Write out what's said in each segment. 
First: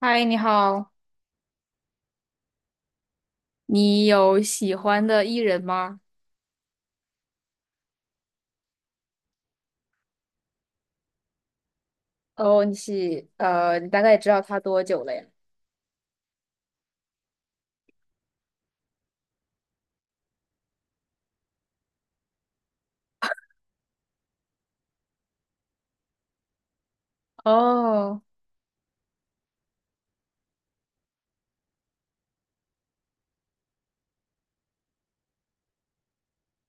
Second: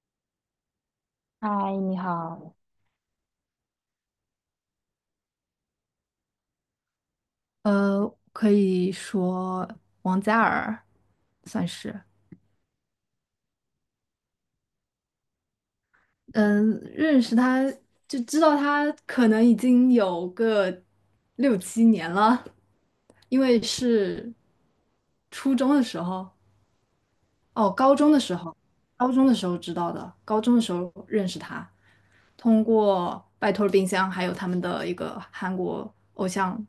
嗨，你好，嗨，你好。你有喜欢的艺人吗？可以说王嘉尔算是，哦，你大概知道他多久了呀？嗯，认识他就知道他可能已经有个六七年了，因为是初中的时候，哦，高中的哦时候，高中的时候知道的，高中的时候认识他，通过拜托了冰箱，还有他们的一个韩国偶像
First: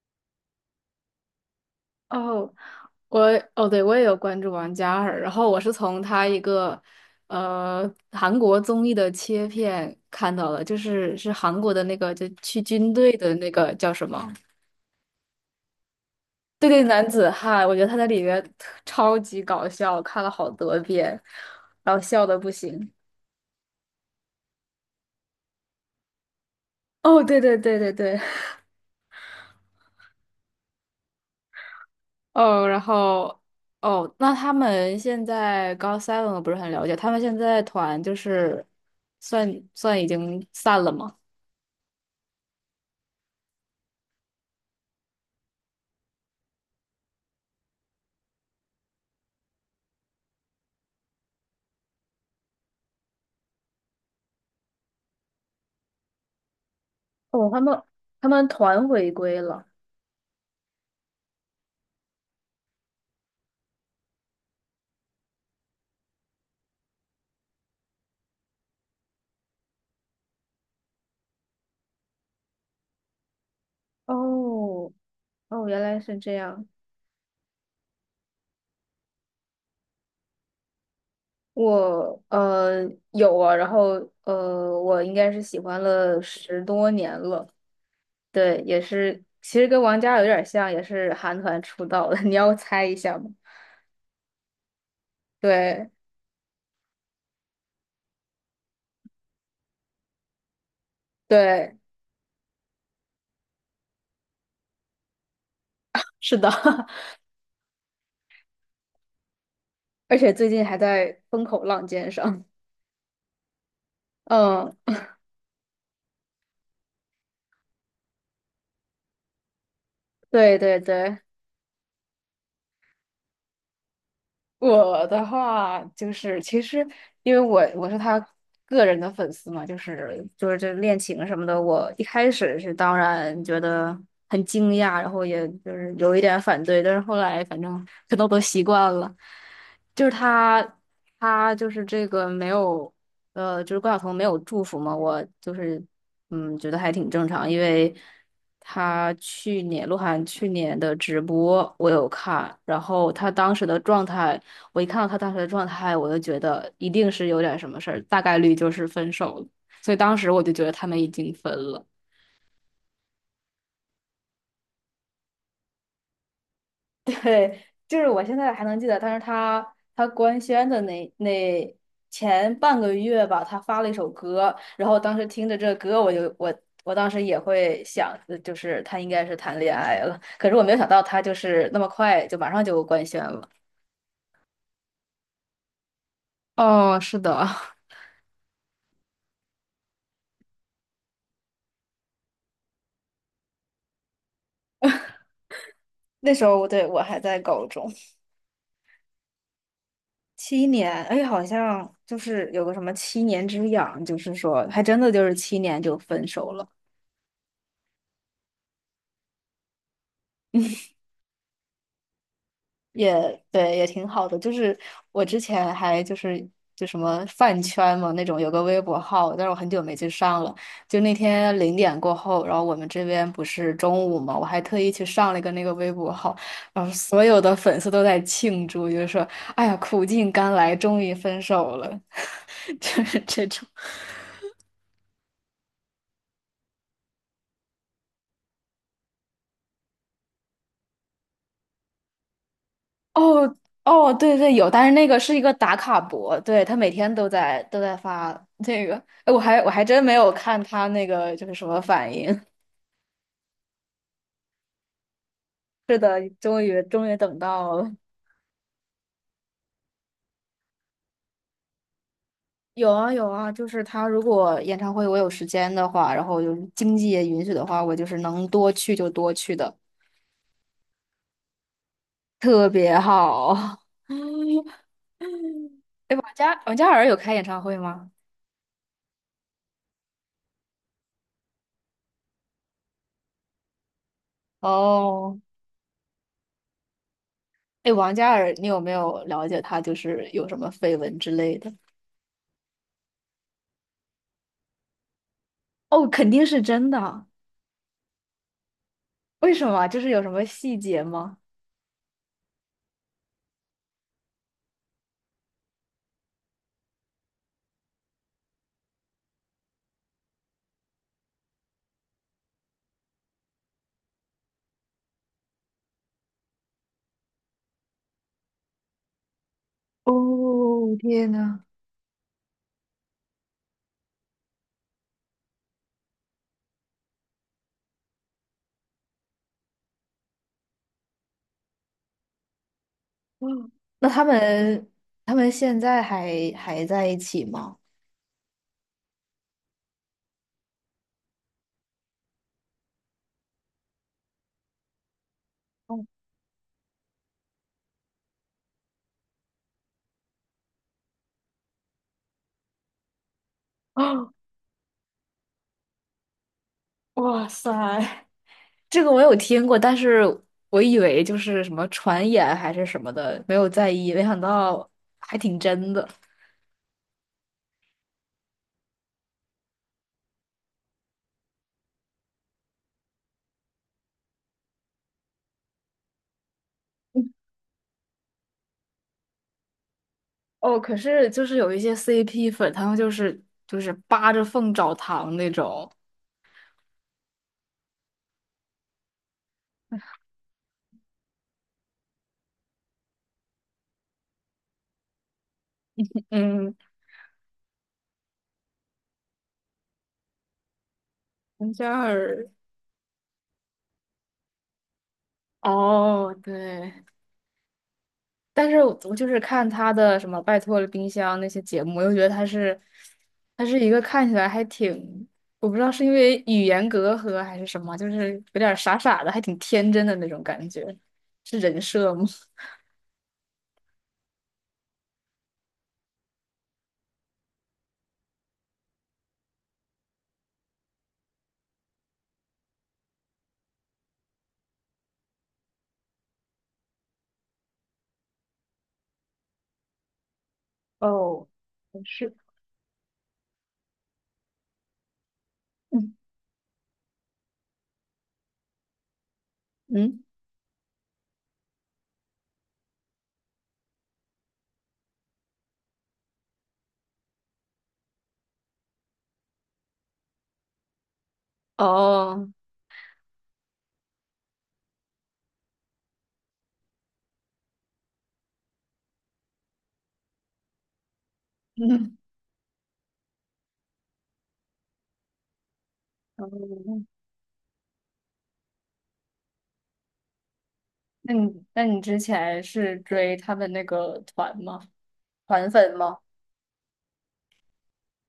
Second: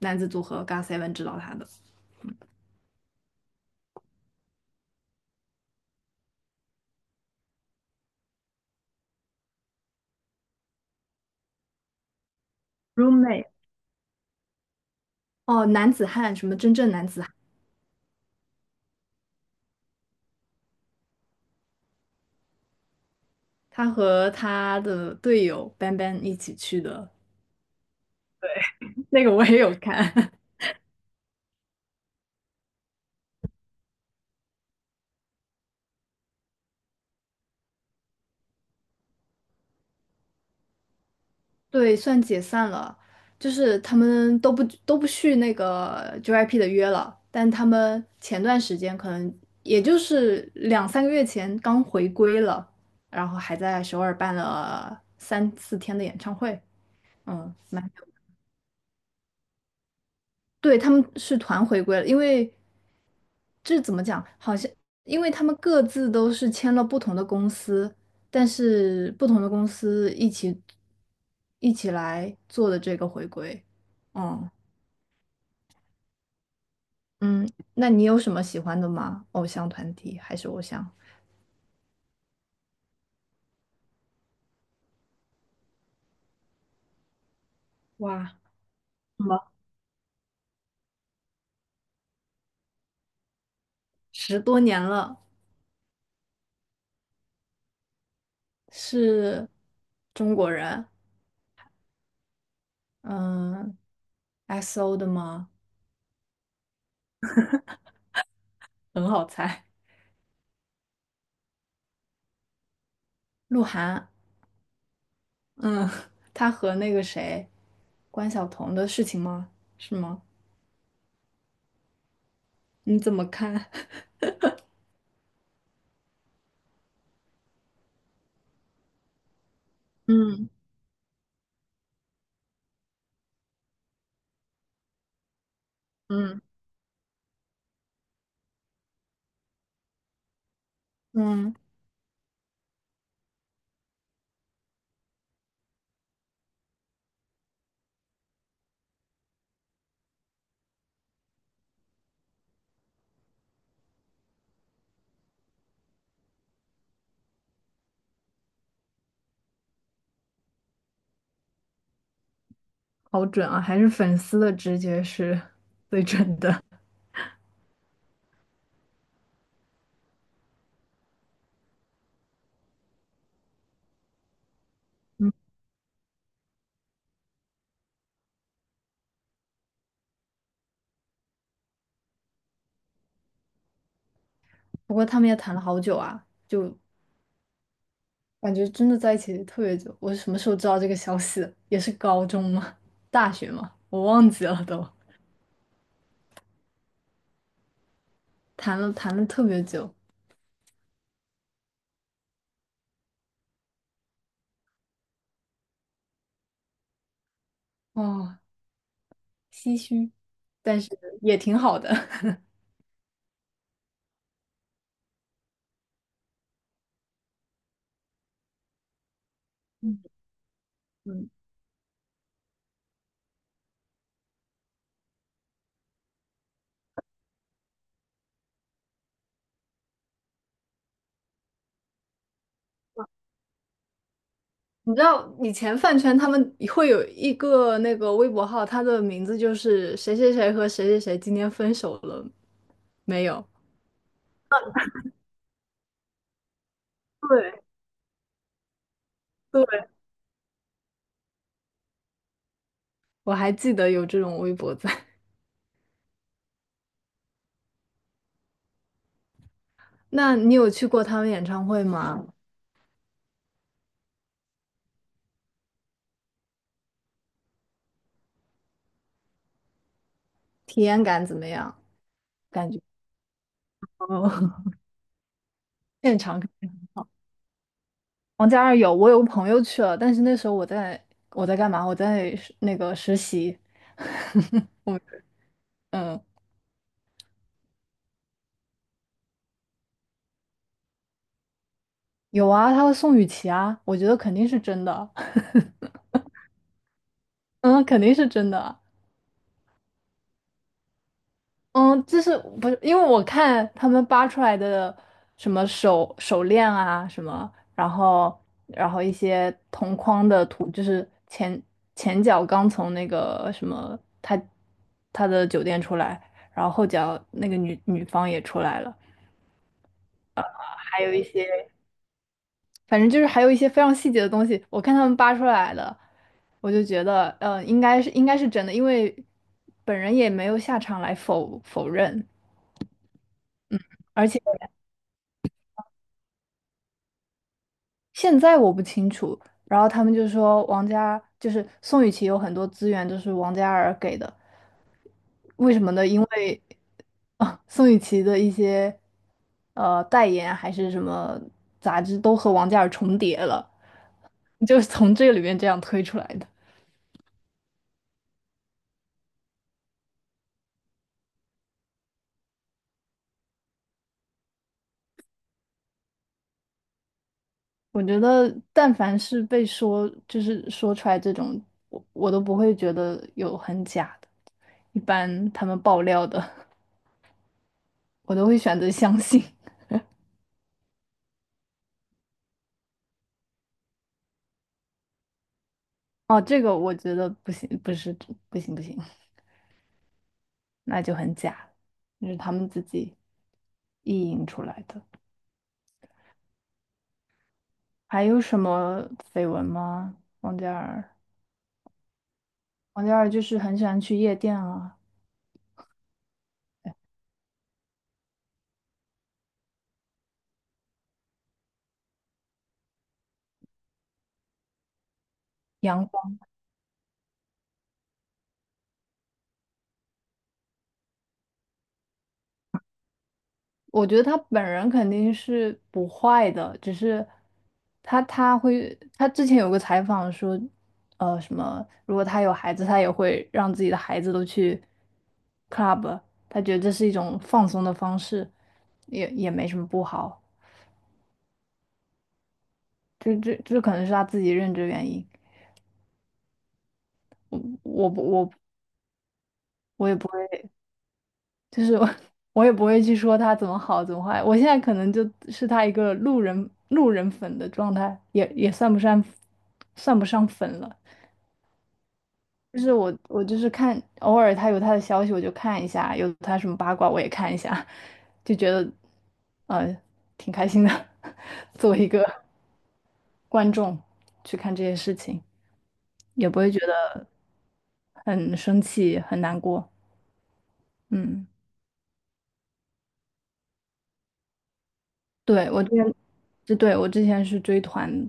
男子组合 GOT7 知道他的。哦，我哦，对，我也有关注王嘉尔，然后我是从他一个韩国综艺的切片看到的，就是韩国的那个就去军队的 roommate。那个叫什么？哦，男子汉，什么对真对，正男男子子汉，汉，我觉得他在里面特超级搞笑，看了好多遍，然后笑的不行。他和他的队友班班一起去的，哦，对对对对对，那个我也有看。哦，然后哦，那他们现在高 seven 我不是很了解，他们现在团就是算算已经散了吗？对，算解散了，就是他们都不续那个 JYP 的约了，但他们前段时间可能也就是两三个月前刚回归了，然后还在首尔办了三四天的演唱会，哦，嗯，他们蛮，他们团回归了。对，他们是团回归了。因为。这怎么讲？好像因为他们各自都是签了不同的公司，但是不同的公司一起来做的这个回归。嗯哦哦，原来是这样。嗯，那你有什么喜欢的吗？偶像团体还是偶像？我有啊，然后我应该是喜欢了10多年了。哇，对，也是，其实跟王嘉尔有点像，也是韩团出道的。你要猜一下吗？十多年了，对是中国人，对，嗯，XO 的吗？是的，很好猜。而且最近还在风口浪尖上。鹿晗，嗯，嗯，他和那个谁，关晓彤的事情吗？是吗？对对对，你怎么看？我的话就是，其实因为我是他个人的粉丝嘛，就 是就嗯。是这恋情什么的，我一开始是当然觉得很惊讶，然后也就是有一点嗯反对，但是后来反正可能我都习惯了。就是他嗯，就是这个没有就是关晓彤没有祝福嘛，我就是觉得还挺正常，因为他去年鹿晗去年的直播我有看，然后他当时的状态。我一看到他当时的状态，我就觉得一定是有点什么事儿，大概率就是分手了。所以当时我就觉得他们已经分了。好准啊，还是粉丝的直觉是 最准的。对，就是我现在还能记得，但是他官宣的那前半个月吧，他发了一首歌，然后当时听着这歌，我就我我当时也会想，就是他应该是谈恋爱了，可是我没有想到他就是那么快就马上就官宣了。不过他们也谈了好久啊，就哦，是的，感觉真的在一起特别久。我是什么时候知道这个消息的？也是高中吗？大学吗？我忘记了都。那时候我还在高中，谈了特别久，七年，哎，好像就是有个什么七年之痒，就是说还真的就是七年就分手了，哦，唏嘘，但是也挺好的。也对，也挺好的。就是我之前还就什么饭圈嘛那种，有个微博号，但是我很久没去上了。就那嗯，天0点过后，然后我们这边不是中午嘛，我还特意去上了一个那个微博号，然后所有的粉丝都在庆祝，就是说，哎呀，苦尽甘来，终于分手了，就是这种。你知道以前饭圈他们会有一个那个微博号，他的名字就是谁谁谁和谁谁谁今天分手了没有？哦哦，对对有，但是那个是一个打卡博，对，他每天都在对。都在发这个，哎，我还真没有看他那个就是什么反应。我还记得有这种微博在。是的，终于终于等到了。那你有去过他们演唱会吗？有啊有啊，就是他如果演唱会我有时间的话，然后有经济也允许的话，我就是能多去就多去的，体验感怎么样？特感觉别好。哦，哎，现王场嘉王嘉尔有开演唱会吗？王嘉尔有，我有个朋友去了，但是那时候我在干嘛？我在实那个实习。我哦，嗯，哎，王嘉尔，你有没有了解他就是有什么绯闻之类的？有啊，他和宋雨琦啊，我觉得肯定是真的，哦，肯定是真的。嗯，肯定是真的。为什么啊？就是有什么细节吗？嗯，就是不是因为我看他们扒出来的什么手链啊什么，然后一些同框的图，就是前脚刚从那个什么他的酒店出来，然后后脚那个女方也出来了，哦，还有一天呐，些 反正就是还有一些非常细节的东西，我看他们扒出来的，我就觉得应该是真的，因为本人也没有下场来否认。嗯那他而且。们他们现在还在一起吗？现在我不清楚。然后他们就说就是宋雨琦有很多资源都是王嘉尔给的，为什么哦呢？因为啊，宋雨琦的一些代言啊还是什么杂志都和王嘉尔重叠了，啊，就是从这个里面这样推出来的。哇塞 这个我有听过，但是我以为就是什么传言还是什么的，没有在意，没想到还挺真的。我觉得，但凡是被说就是说出来这种，我都不会觉得有很假的。一般他们爆料的，我都会选择相信。哦，可是就是有一些 CP 粉，他们就是扒着缝找糖那种。哦，这个我觉得不行，不是，不行不行，那就很假，这是他们自己意淫出来的。嗯，还有什么绯闻吗？王嘉尔，王嘉尔。王嘉尔就是很喜欢去夜店啊。哦，对，但是我就是看他的什么《拜托了冰箱》那些节目，我又觉得他是，他是一个看起来还挺，我不知道是因阳为语言隔阂还是什么，就是有点傻傻的，还挺天真的那种感觉，是人设吗？我觉得他本人肯定是不坏的，只是他会他之前有个采访说，什么如果他有孩子，他也会让自己的孩子都去 club，他觉得这是一种放松的方式，也没什么不好，哦，不是，这可能是他自己认知原因。嗯我我不我。也嗯，不就是我也不会去说他怎么好怎么坏，我现在可能就是他一个路人粉的状态，也算不上粉了。哦，就是我就是看偶尔他有他的消息我就看一下，有他什么八卦我也看一下，就觉得呃挺开心的，作为一嗯，个观众去看这些事情，也不会觉哦，得很生气很难过。那嗯，你那你之前是追他们那个团吗？团对，我之粉前，吗？是对，我之前是追团，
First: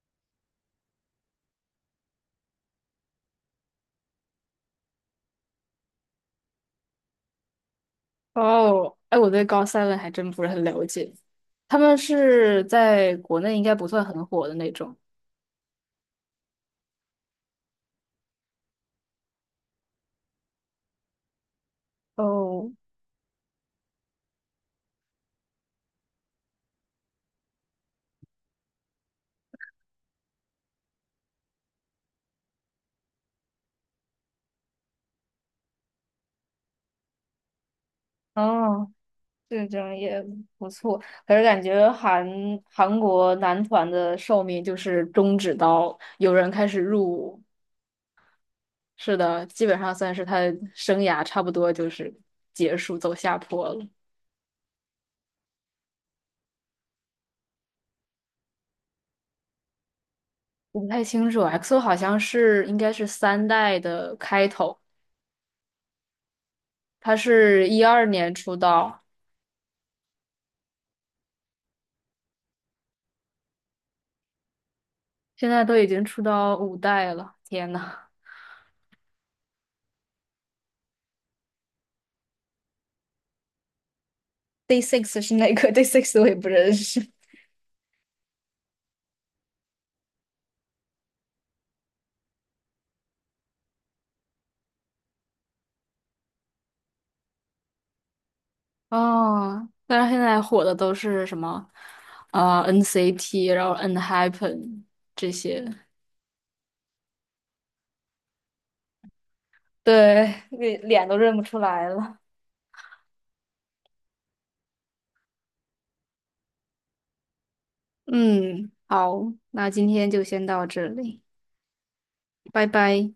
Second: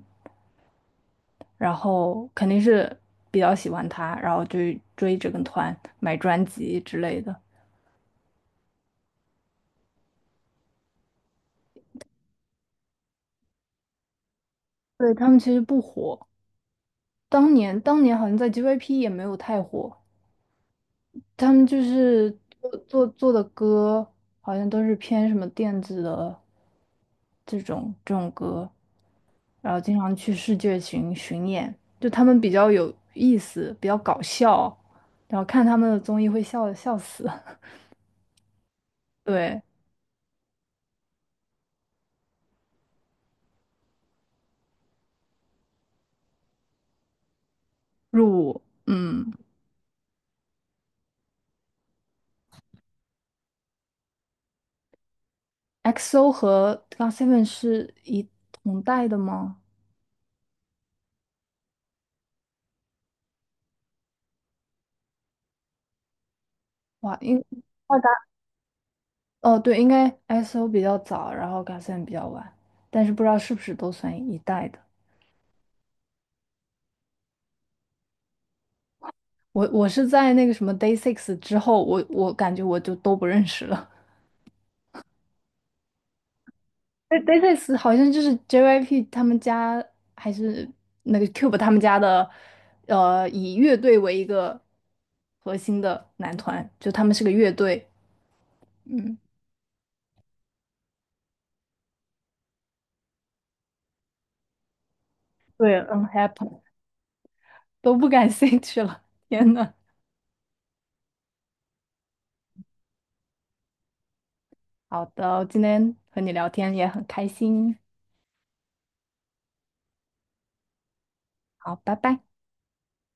然后肯定是比较喜欢他，然后就追这个团买专辑之类的。哦，哎，我对高 seven 还真不是很了解，他们是在国内应该不算很火的那种。对，他们其实不火，当年好像在 JYP 也没有太火，他们就是哦，做的歌好像都是偏什么电子的这种歌，然后经常去世界巡演，就他们比较有意思，比较搞笑，然后看他们的综艺会笑死。哦，对，这种也不错。可是感觉韩国男团的寿命就是终止到有人开始入伍，入伍，是嗯。的，基本上算是他生涯差不多就是结束走下坡了。XO 和 GOT7 是一同代的吗？我不太清楚 XO 好像是应该是三代的开头，他哇，应是一二二代年出道，哦，对，应该 XO 比较早，然后 GOT7 比较晚，但是不知道是不是都算一代的。现在都已经出到五代了，天呐！我是在那个什么 Day Six 之后，我感觉我就都不认识了。Day Six 是哪个 ？Day Six 我也不认识。对 Day Six 好像就是 JYP 他们家还是那个 Cube 他们家的，以乐队为一个核心的男团，就他们是个乐队。嗯，哦，但是现在火的都是什么？啊、NCT 然后 N-Happen 这些。对，Unhappy。都不感兴趣了。天呐，对，脸都认不出来了。好的，今天和你聊天也很开心。嗯，好，那今天就先到这里，好，拜拜。拜拜。